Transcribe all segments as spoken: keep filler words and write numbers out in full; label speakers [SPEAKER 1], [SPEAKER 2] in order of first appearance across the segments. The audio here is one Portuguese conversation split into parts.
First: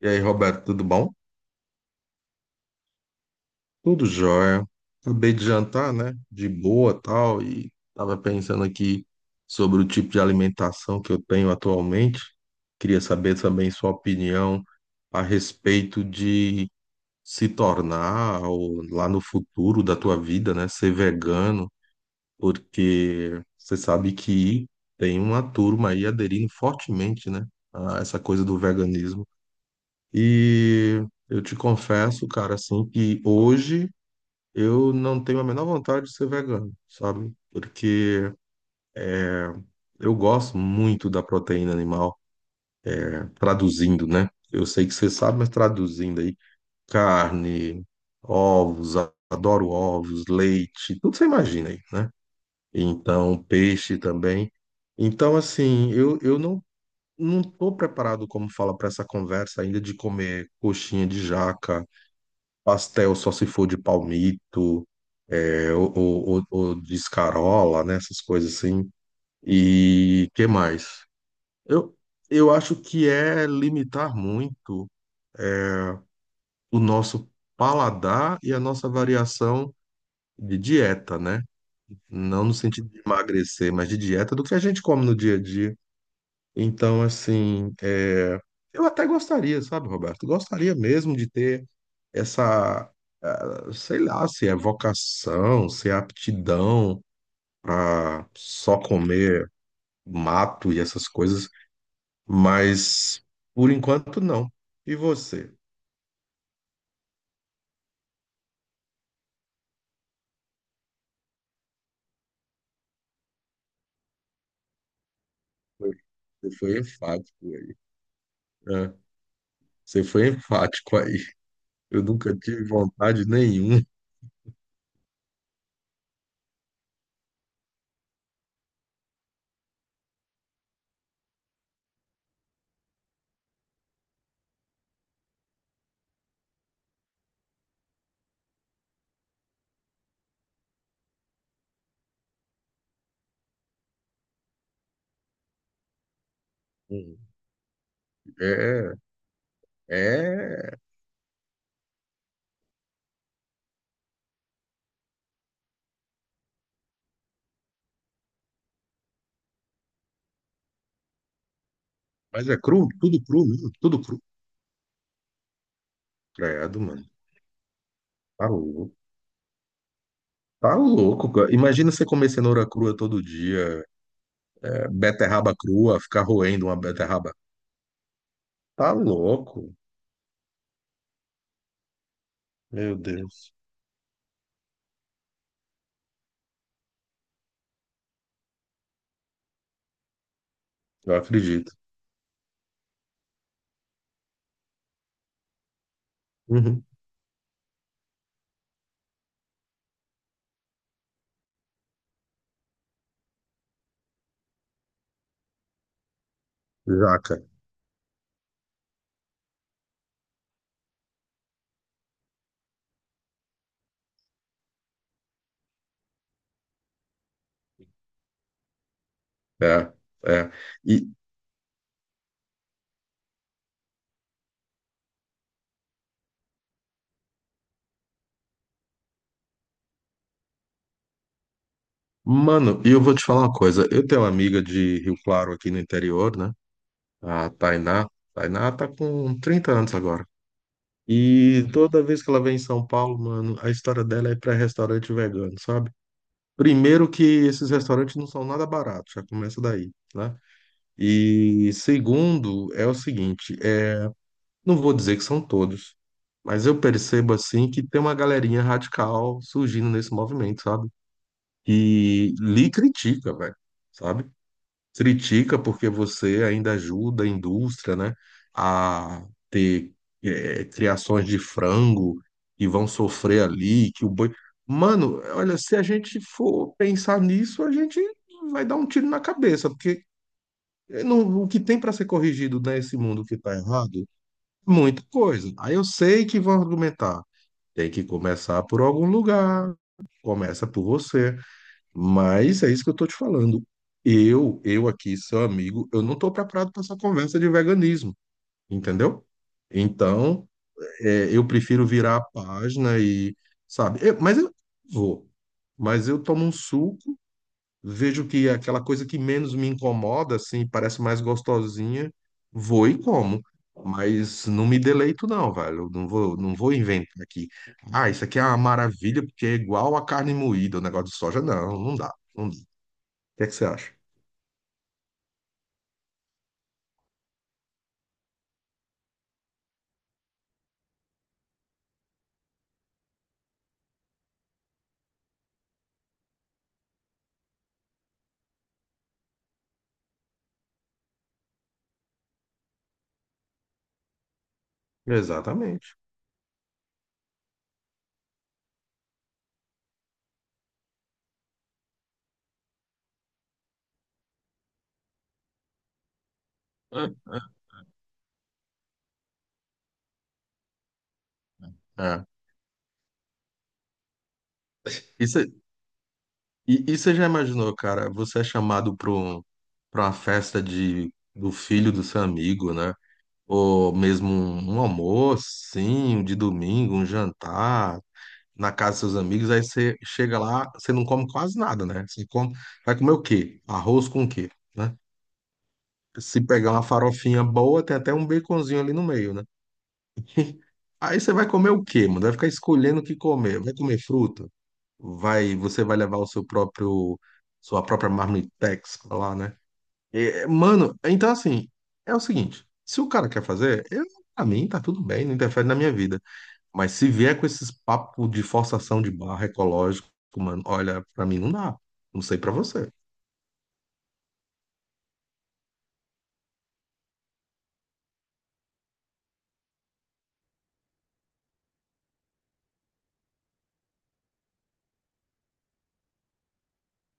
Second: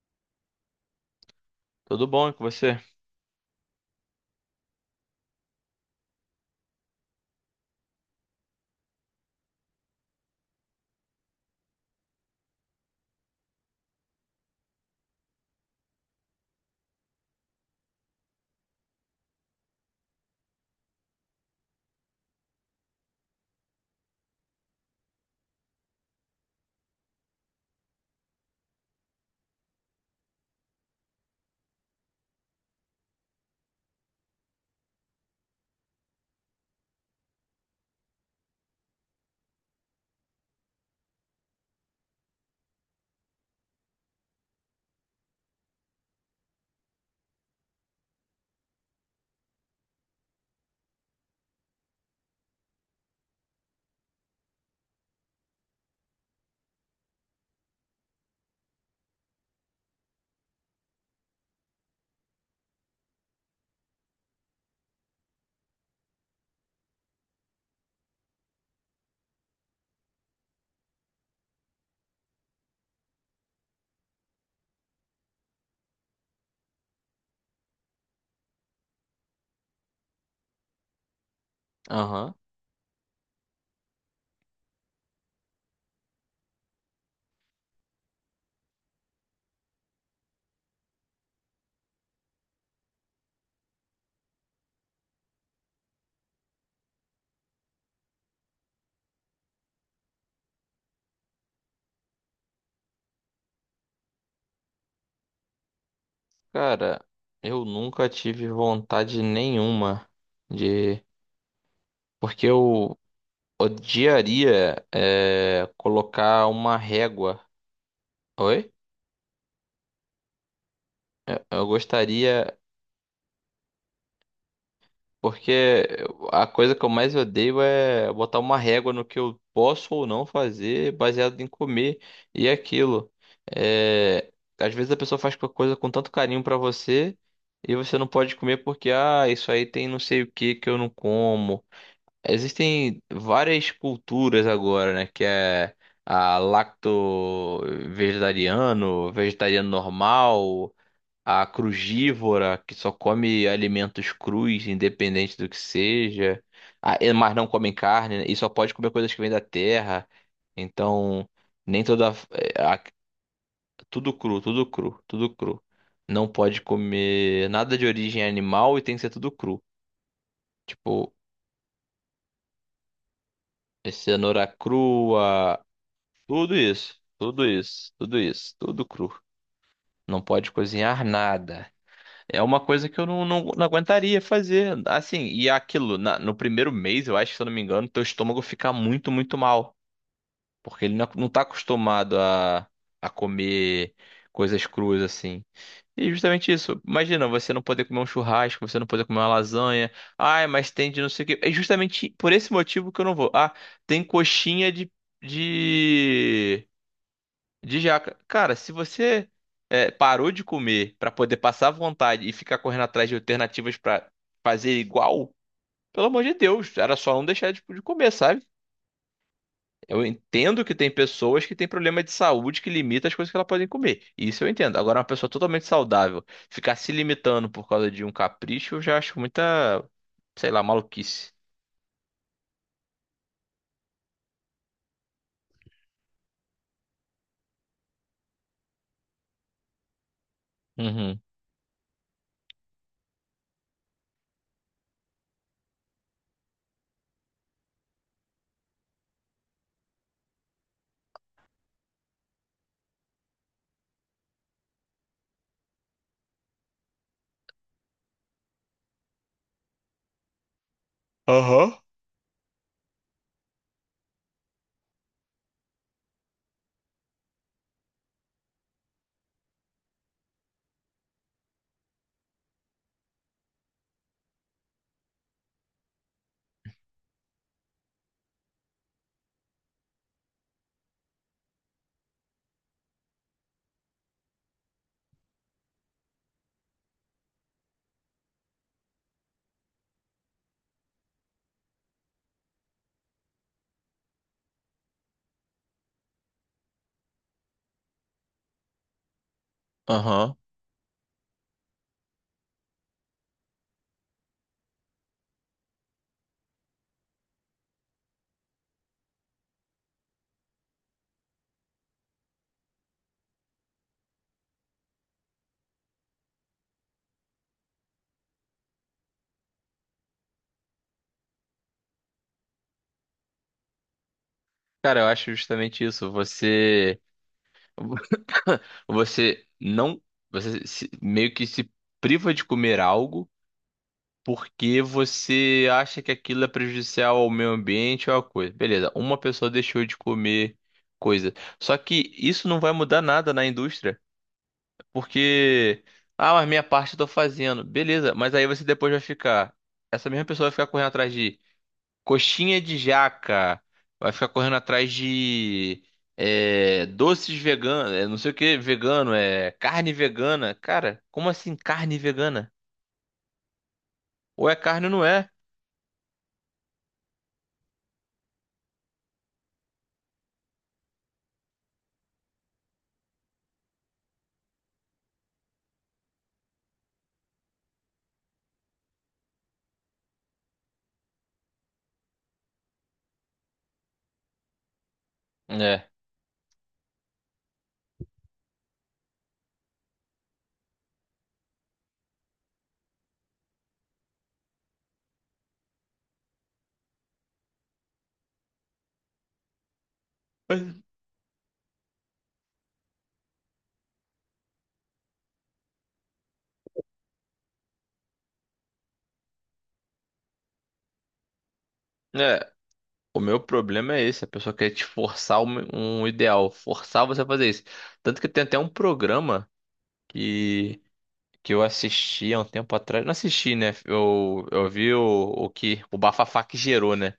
[SPEAKER 1] E aí, Roberto, tudo bom?
[SPEAKER 2] Tudo bom e com você?
[SPEAKER 1] Tudo jóia. Acabei de jantar, né? De boa, tal, e tava pensando aqui sobre o tipo de alimentação que eu tenho atualmente. Queria saber também sua opinião a respeito de se tornar ou, lá no futuro da tua vida, né, ser vegano, porque você sabe que tem uma turma aí aderindo fortemente, né, a essa coisa do veganismo. E eu te confesso, cara, assim, que hoje eu não tenho a menor vontade de ser vegano, sabe? Porque eu gosto muito da proteína animal, traduzindo, né? Eu sei que você sabe, mas traduzindo aí, carne, ovos, a- adoro ovos, leite, tudo você imagina aí, né? Então, peixe também. Então, assim, eu, eu não, não tô preparado, como fala, para essa conversa ainda de comer coxinha de jaca. Pastel só se for de palmito, é, ou, ou, ou- ou de escarola, né? Essas coisas assim. E que mais? Eu, eu acho que é limitar muito o nosso paladar e a nossa variação de dieta, né?
[SPEAKER 2] Aham.
[SPEAKER 1] Não no sentido de emagrecer, mas de dieta do que a gente come no dia a dia. Então, assim, é, eu até gostaria, sabe, Roberto? Gostaria mesmo de ter essa, ah, sei lá, se é vocação, se é aptidão para só comer mato e essas coisas, mas por enquanto não. E você?
[SPEAKER 2] Cara, eu nunca tive vontade nenhuma de. Porque eu odiaria é,
[SPEAKER 1] Foi-
[SPEAKER 2] colocar
[SPEAKER 1] Você
[SPEAKER 2] uma
[SPEAKER 1] foi enfático
[SPEAKER 2] régua.
[SPEAKER 1] aí.
[SPEAKER 2] Oi?
[SPEAKER 1] Né? Você foi enfático aí.
[SPEAKER 2] Eu eu
[SPEAKER 1] Eu nunca
[SPEAKER 2] gostaria.
[SPEAKER 1] tive vontade nenhuma.
[SPEAKER 2] Porque a coisa que eu mais odeio é botar uma régua no que eu posso ou não fazer baseado em comer e aquilo. É, às vezes a pessoa faz uma coisa com tanto carinho pra você e você não pode comer porque, ah, isso aí tem não sei o que que eu não como. Existem várias culturas agora, né? Que é a
[SPEAKER 1] Hum. É,
[SPEAKER 2] lacto-vegetariano, vegetariano normal,
[SPEAKER 1] é,
[SPEAKER 2] a crugívora que só come alimentos crus, independente do que seja, a- e- mas não comem carne, né, e só pode comer coisas que vêm da terra. Então, nem toda
[SPEAKER 1] mas é
[SPEAKER 2] é, a-
[SPEAKER 1] cru, tudo cru mesmo, tudo
[SPEAKER 2] tudo
[SPEAKER 1] cru.
[SPEAKER 2] cru, tudo cru, tudo cru. Não pode
[SPEAKER 1] Credo, mano.
[SPEAKER 2] comer nada de origem
[SPEAKER 1] Tá
[SPEAKER 2] animal e
[SPEAKER 1] louco.
[SPEAKER 2] tem que ser tudo cru.
[SPEAKER 1] Tá
[SPEAKER 2] Tipo,
[SPEAKER 1] louco, cara. Imagina você comer cenoura crua todo dia,
[SPEAKER 2] cenoura
[SPEAKER 1] é, beterraba
[SPEAKER 2] crua,
[SPEAKER 1] crua, ficar
[SPEAKER 2] tudo
[SPEAKER 1] roendo uma
[SPEAKER 2] isso,
[SPEAKER 1] beterraba.
[SPEAKER 2] tudo isso, tudo isso, tudo
[SPEAKER 1] Tá
[SPEAKER 2] cru.
[SPEAKER 1] louco.
[SPEAKER 2] Não pode cozinhar nada. É uma coisa
[SPEAKER 1] Meu
[SPEAKER 2] que eu não, não,
[SPEAKER 1] Deus.
[SPEAKER 2] não aguentaria fazer. Assim, e aquilo, na- no primeiro mês, eu acho, se eu não me engano, teu estômago fica muito, muito mal. Porque ele não,
[SPEAKER 1] Eu
[SPEAKER 2] não tá
[SPEAKER 1] acredito.
[SPEAKER 2] acostumado a, a comer coisas cruas, assim. E justamente isso.
[SPEAKER 1] Uhum.
[SPEAKER 2] Imagina, você não poder comer um churrasco, você não poder comer uma lasanha. Ai, mas tem de não sei o quê. É justamente por esse motivo que eu não vou. Ah, tem coxinha de, de
[SPEAKER 1] Jaca.
[SPEAKER 2] de jaca. Cara, se você é, parou de comer pra poder passar vontade e ficar correndo atrás de alternativas pra fazer igual, pelo amor de Deus, era só não deixar tipo, de comer, sabe?
[SPEAKER 1] É,
[SPEAKER 2] Eu
[SPEAKER 1] é.
[SPEAKER 2] entendo que tem
[SPEAKER 1] E,
[SPEAKER 2] pessoas que têm problema de saúde que limita as coisas que elas podem comer. Isso eu entendo. Agora, uma pessoa totalmente saudável ficar se limitando por causa de um capricho, eu já acho muita, sei lá, maluquice.
[SPEAKER 1] mano, e eu vou te falar uma coisa. Eu tenho uma amiga de Rio Claro aqui no interior, né? A Tainá. Tainá tá com trinta anos agora.
[SPEAKER 2] Uhum.
[SPEAKER 1] E toda vez que ela vem em São Paulo, mano, a história dela é para restaurante vegano, sabe? Primeiro que esses restaurantes não são nada baratos, já começa daí, né? E segundo é o seguinte, é, não vou dizer que são todos, mas eu percebo assim que tem uma galerinha radical surgindo nesse movimento, sabe?
[SPEAKER 2] Aham.
[SPEAKER 1] E lhe critica, velho, sabe? Critica porque você ainda ajuda a indústria, né, a ter eh, criações de frango e vão sofrer ali, que o boi. Mano, olha, se a gente for pensar nisso, a gente vai dar um tiro na cabeça, porque não- o que tem para ser corrigido nesse mundo que tá errado, muita coisa. Aí eu sei que vão argumentar, tem que começar por algum lugar, começa por você. Mas é isso que eu tô te falando. Eu, eu aqui, seu amigo, eu não tô preparado para essa conversa de veganismo, entendeu?
[SPEAKER 2] Aham.
[SPEAKER 1] Então, é, eu prefiro virar a página e, sabe, eu- mas eu vou. Mas eu tomo um suco, vejo que é aquela coisa que menos me incomoda, assim, parece mais gostosinha, vou e como. Mas não me deleito, não, velho. Eu Não vou, não vou, inventar aqui. Ah, isso aqui é uma maravilha, porque é igual a carne moída, o negócio de soja. Não, não dá. Não. Que é que você acha?
[SPEAKER 2] Cara, eu acho justamente isso. Você. Você não, você se- Meio que se priva de comer algo porque você acha que aquilo é prejudicial ao meio ambiente ou a coisa. Beleza, uma pessoa deixou de comer coisa. Só que isso não vai mudar nada na indústria, porque
[SPEAKER 1] Exatamente.
[SPEAKER 2] ah, mas minha parte eu tô fazendo. Beleza, mas aí você depois vai ficar, essa mesma pessoa vai ficar correndo atrás de coxinha de jaca. Vai ficar correndo atrás de é, doces
[SPEAKER 1] É,
[SPEAKER 2] veganos. É, não sei o que, vegano. É carne vegana. Cara, como assim carne
[SPEAKER 1] é, é.
[SPEAKER 2] vegana? Ou é carne ou não
[SPEAKER 1] E
[SPEAKER 2] é?
[SPEAKER 1] você e- e você já imaginou, cara, você é chamado para um, para uma festa de, do filho do seu amigo, né? Ou mesmo um, um almoço, sim, um de domingo, um jantar na casa dos seus amigos, aí você chega lá, você não come quase nada, né? Você come, vai comer o quê? Arroz com o quê, né?
[SPEAKER 2] É.
[SPEAKER 1] Se pegar uma farofinha boa, tem até um baconzinho ali no meio, né? Aí você vai comer o quê, mano? Vai ficar escolhendo o que comer. Vai comer fruta? Vai, você vai levar o seu próprio, sua própria marmitex pra lá, né? E, mano, então assim, é o seguinte, se o cara quer fazer, eu, pra mim tá tudo bem, não interfere na minha vida. Mas se vier com esses papos de forçação de barra ecológico, mano, olha, pra mim não dá. Não sei
[SPEAKER 2] É.
[SPEAKER 1] pra você.
[SPEAKER 2] O meu problema é esse. A pessoa quer te forçar um, um ideal. Forçar você a fazer isso. Tanto que tem até um programa que, que eu assisti há um tempo atrás. Não assisti, né? Eu, eu vi o, o que o bafafá que gerou, né?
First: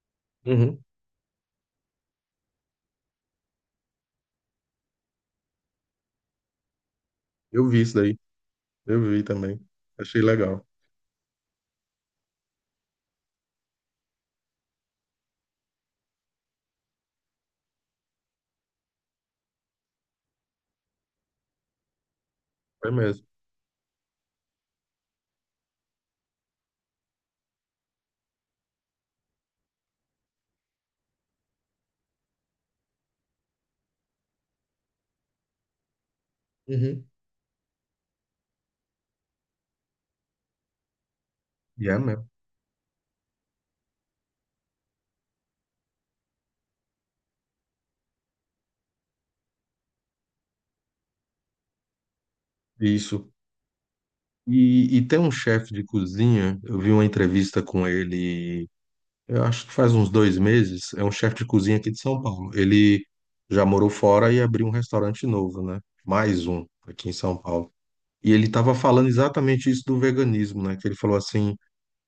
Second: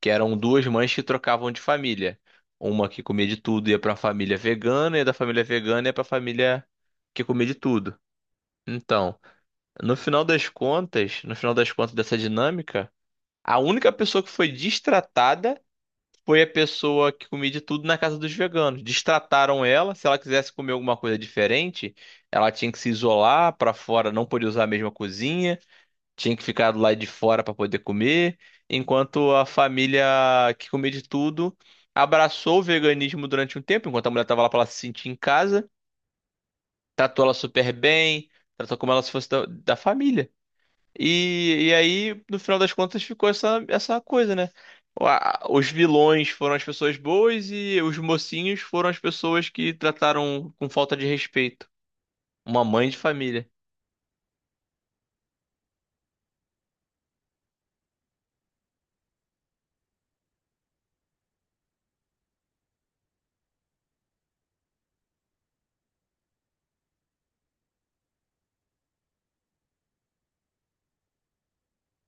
[SPEAKER 2] Que eram duas
[SPEAKER 1] Uhum.
[SPEAKER 2] mães que trocavam de família. Uma que comia de tudo ia pra família vegana, e da família vegana ia pra família que comia de
[SPEAKER 1] Eu vi isso
[SPEAKER 2] tudo.
[SPEAKER 1] daí, eu
[SPEAKER 2] Então,
[SPEAKER 1] vi também.
[SPEAKER 2] no
[SPEAKER 1] Achei
[SPEAKER 2] final das
[SPEAKER 1] legal.
[SPEAKER 2] contas, no final das contas dessa dinâmica, a única pessoa que foi destratada foi a pessoa que comia de tudo na casa dos veganos. Destrataram ela, se ela quisesse comer alguma coisa diferente, ela tinha que se
[SPEAKER 1] Foi mesmo.
[SPEAKER 2] isolar pra fora, não podia usar a mesma cozinha, tinha que ficar do lado de fora para poder comer, enquanto a família que comia de tudo abraçou o veganismo durante um tempo, enquanto a mulher estava lá para ela se sentir em casa,
[SPEAKER 1] Uhum.
[SPEAKER 2] tratou ela super bem, tratou como ela se fosse da, da família. E, e
[SPEAKER 1] E é
[SPEAKER 2] aí,
[SPEAKER 1] mesmo.
[SPEAKER 2] no final das contas, ficou essa, essa coisa, né? O- a- Os vilões foram as pessoas boas e os mocinhos foram as pessoas que trataram com falta de respeito. Uma mãe de
[SPEAKER 1] Isso.
[SPEAKER 2] família.
[SPEAKER 1] E, e tem um chefe de cozinha, eu vi uma entrevista com ele. Eu acho que faz uns dois meses, é um chefe de cozinha aqui de São Paulo. Ele já morou fora e abriu um restaurante novo, né? Mais um aqui em São Paulo. E ele estava falando exatamente isso do veganismo, né? Que ele falou assim:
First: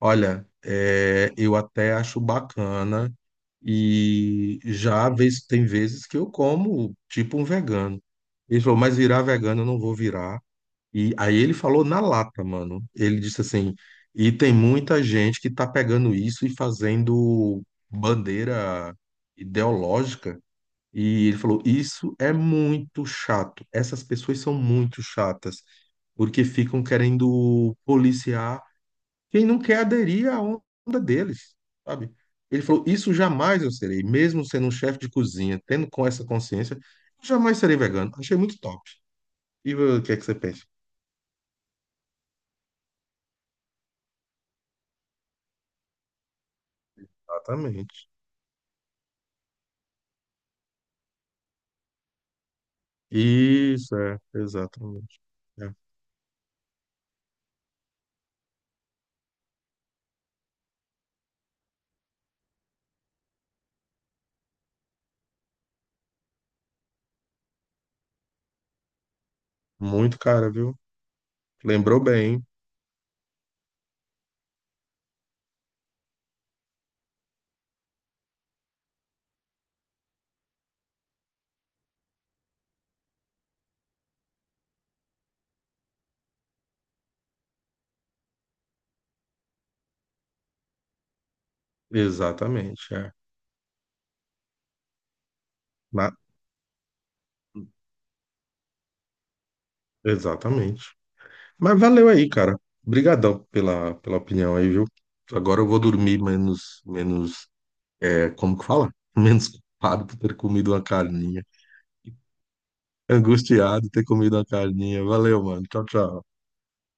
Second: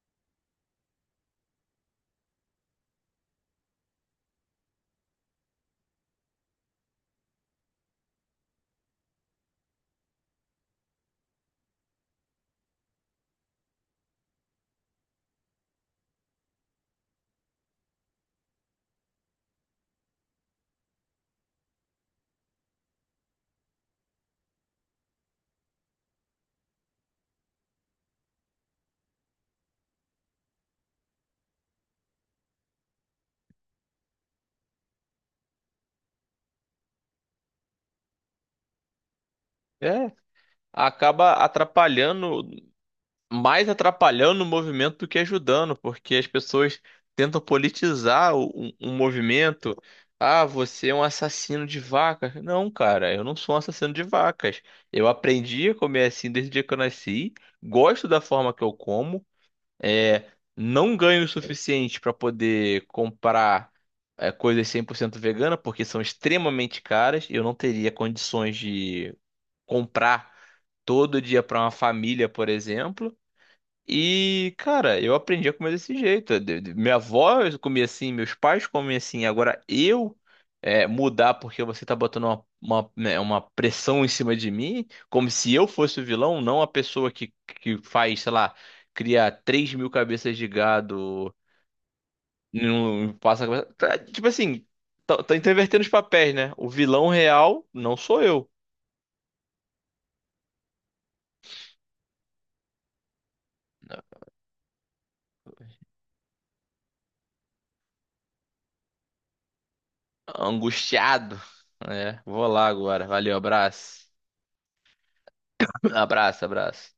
[SPEAKER 1] olha, é, eu até acho bacana e já vez- tem vezes que eu como tipo um vegano. Ele falou, mas virar vegano eu não vou virar. E aí ele falou na lata, mano. Ele disse assim: e tem muita gente que tá pegando isso e fazendo bandeira ideológica. E ele falou: isso é muito chato. Essas pessoas são muito chatas, porque ficam querendo policiar quem não quer aderir à onda deles, sabe? Ele falou: isso jamais eu serei, mesmo sendo um chefe de cozinha, tendo com essa consciência, jamais serei vegano. Achei muito top. E o que
[SPEAKER 2] É,
[SPEAKER 1] é que você pensa?
[SPEAKER 2] acaba atrapalhando mais atrapalhando o movimento do que ajudando, porque as pessoas tentam
[SPEAKER 1] Exatamente.
[SPEAKER 2] politizar o, o- o movimento. Ah, você é um assassino de vacas. Não, cara, eu não sou um assassino
[SPEAKER 1] Isso,
[SPEAKER 2] de
[SPEAKER 1] é,
[SPEAKER 2] vacas. Eu
[SPEAKER 1] exatamente. É.
[SPEAKER 2] aprendi a comer assim desde o dia que eu nasci. Gosto da forma que eu como. É, não ganho o suficiente para poder comprar é, coisas cem por cento vegana, porque são extremamente caras. Eu não teria condições de
[SPEAKER 1] Muito
[SPEAKER 2] comprar
[SPEAKER 1] cara, viu?
[SPEAKER 2] todo dia para uma
[SPEAKER 1] Lembrou
[SPEAKER 2] família,
[SPEAKER 1] bem, hein?
[SPEAKER 2] por exemplo. E, cara, eu aprendi a comer desse jeito. De- de- Minha avó comia assim, meus pais comem assim. Agora eu é, mudar porque você tá botando uma, uma, né, uma pressão em cima de mim, como se eu fosse o vilão, não a pessoa que, que faz, sei lá, cria três mil cabeças de gado,
[SPEAKER 1] Exatamente, é.
[SPEAKER 2] não passa. Tá, tipo assim, tá, tá intervertendo os
[SPEAKER 1] Na-
[SPEAKER 2] papéis, né? O vilão real não sou eu.
[SPEAKER 1] Exatamente. Mas valeu aí, cara. Obrigadão pela, pela opinião aí, viu? Agora eu vou dormir menos, menos, é, como que fala? Menos culpado por ter comido uma
[SPEAKER 2] Angustiado.
[SPEAKER 1] carninha.
[SPEAKER 2] É, vou lá agora. Valeu,
[SPEAKER 1] Angustiado ter
[SPEAKER 2] abraço.
[SPEAKER 1] comido uma carninha. Valeu, mano. Tchau, tchau.
[SPEAKER 2] Abraço, abraço.